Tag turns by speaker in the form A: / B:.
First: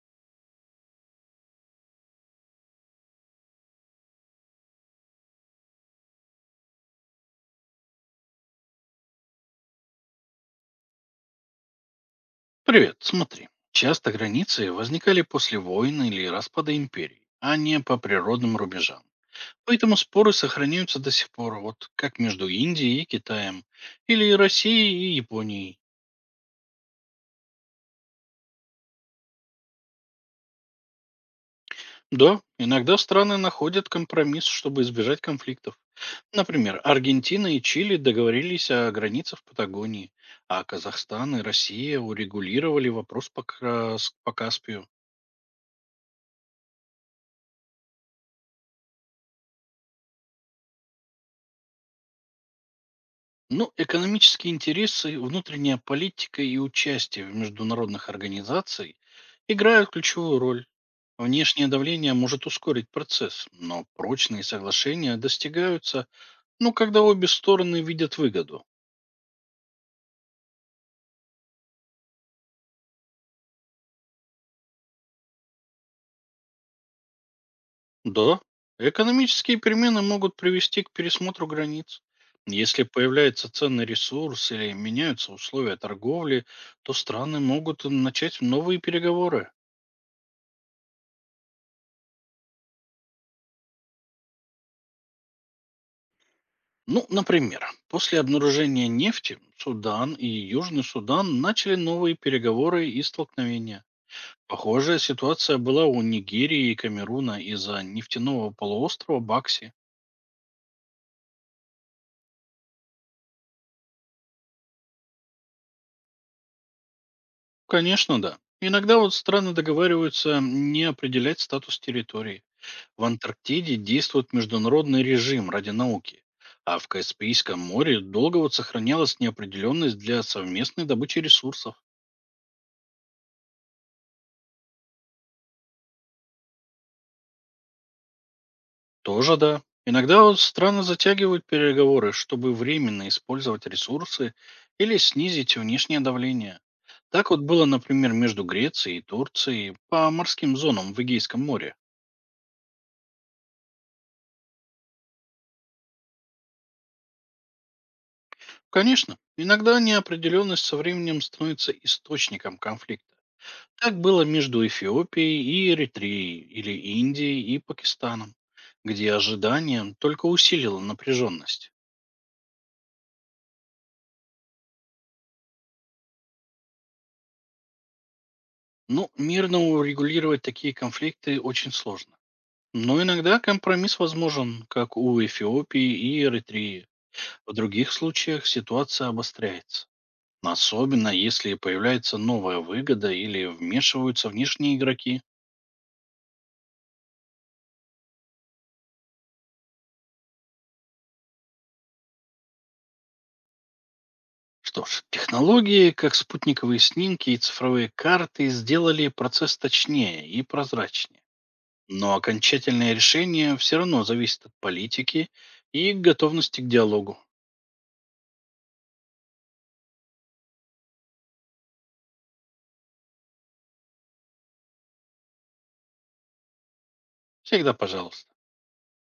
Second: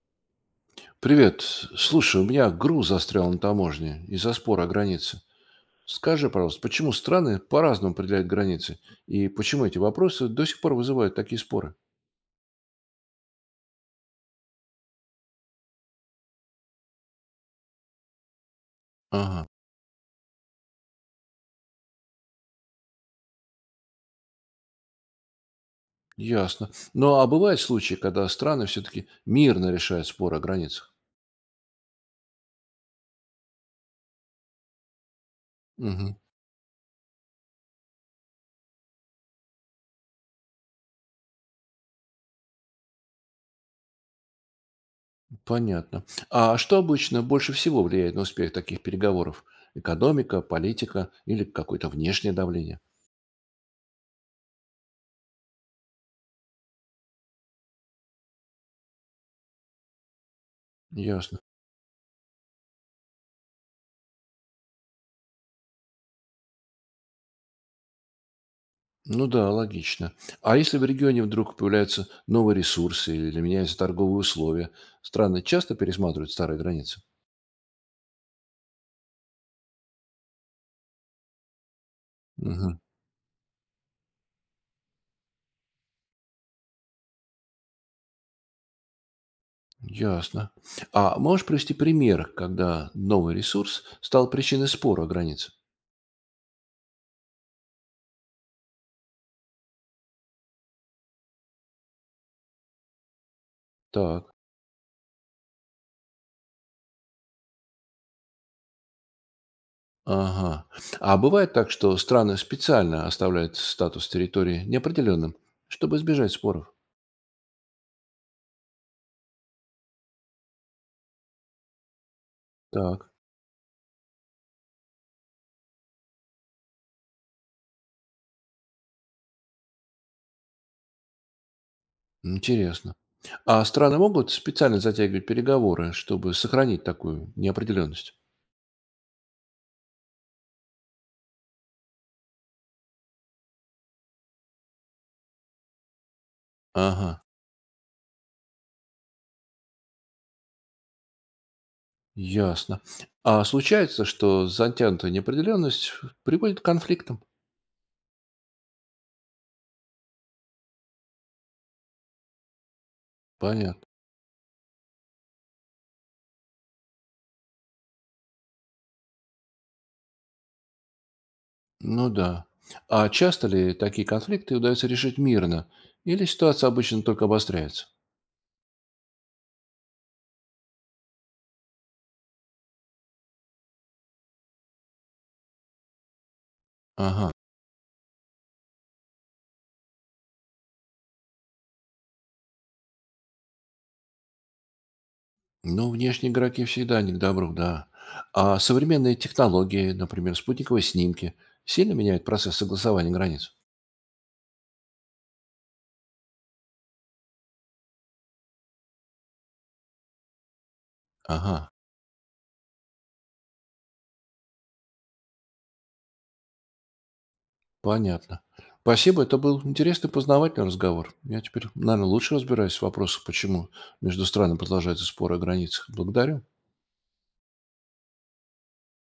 A: Привет. Слушай, у меня груз застрял на таможне из-за спора о границе. Скажи, пожалуйста, почему страны по-разному определяют границы? И почему эти вопросы до сих пор вызывают такие споры?
B: Привет, смотри. Часто границы возникали после войн или распада империй, а не по природным рубежам.
A: Ага,
B: Поэтому споры сохраняются до сих пор, вот как между Индией и Китаем, или Россией и Японией.
A: ясно. Ну, а бывают случаи, когда страны все-таки мирно решают споры о границах?
B: Да, иногда страны находят компромисс, чтобы избежать конфликтов.
A: Мгм,
B: Например, Аргентина и Чили договорились о границах Патагонии, а Казахстан и Россия урегулировали вопрос по Каспию.
A: понятно. А что обычно больше всего влияет на успех таких переговоров? Экономика, политика или какое-то внешнее давление?
B: Ну, экономические интересы, внутренняя политика и участие в международных организациях играют ключевую роль.
A: Ясно.
B: Внешнее давление может ускорить процесс, но прочные соглашения достигаются, ну, когда обе стороны видят выгоду.
A: Ну да, логично. А если в регионе вдруг появляются новые ресурсы или меняются торговые условия, страны часто пересматривают старые границы?
B: Да, экономические перемены могут привести к пересмотру границ.
A: Угу,
B: Если появляется ценный ресурс или меняются условия торговли, то страны могут начать новые переговоры.
A: ясно. А можешь привести пример, когда новый ресурс стал причиной спора о границе?
B: Ну, например, после обнаружения нефти Судан и Южный Судан начали новые переговоры и столкновения.
A: Так.
B: Похожая ситуация была у Нигерии и Камеруна из-за нефтяного полуострова Бакси.
A: Ага. А бывает так, что страны специально оставляют статус территории неопределенным, чтобы избежать споров?
B: Конечно, да. Иногда вот страны договариваются не определять статус территории. В
A: Так.
B: Антарктиде действует международный режим ради науки, а в Каспийском море долго вот сохранялась неопределенность для совместной добычи ресурсов.
A: Интересно. А страны могут специально затягивать переговоры, чтобы сохранить такую неопределенность?
B: Тоже да. Иногда вот страны затягивают переговоры, чтобы временно использовать ресурсы или снизить внешнее давление.
A: Ага.
B: Так вот было, например, между Грецией и Турцией по морским зонам в Эгейском море.
A: Ясно. А случается, что затянутая неопределенность приводит к конфликтам?
B: Конечно, иногда неопределенность со временем становится источником конфликта.
A: Понятно.
B: Так было между Эфиопией и Эритреей, или Индией и Пакистаном, где ожидание только усилило напряженность.
A: Ну да. А часто ли такие конфликты удается решить мирно? Или ситуация обычно только обостряется?
B: Но мирно урегулировать такие конфликты очень сложно. Но иногда компромисс возможен, как у Эфиопии и Эритрии.
A: Ага.
B: В других случаях ситуация обостряется. Особенно если появляется новая выгода или вмешиваются внешние игроки.
A: Ну, внешние игроки всегда не к добру, да. А современные технологии, например, спутниковые снимки, сильно меняют процесс согласования границ?
B: Что ж, технологии, как спутниковые снимки и цифровые карты, сделали процесс точнее и прозрачнее.
A: Ага.
B: Но окончательное решение все равно зависит от политики и готовности к диалогу.
A: Понятно. Спасибо, это был интересный познавательный разговор. Я теперь, наверное, лучше разбираюсь в вопросах, почему между странами продолжаются споры о границах. Благодарю.
B: Всегда пожалуйста.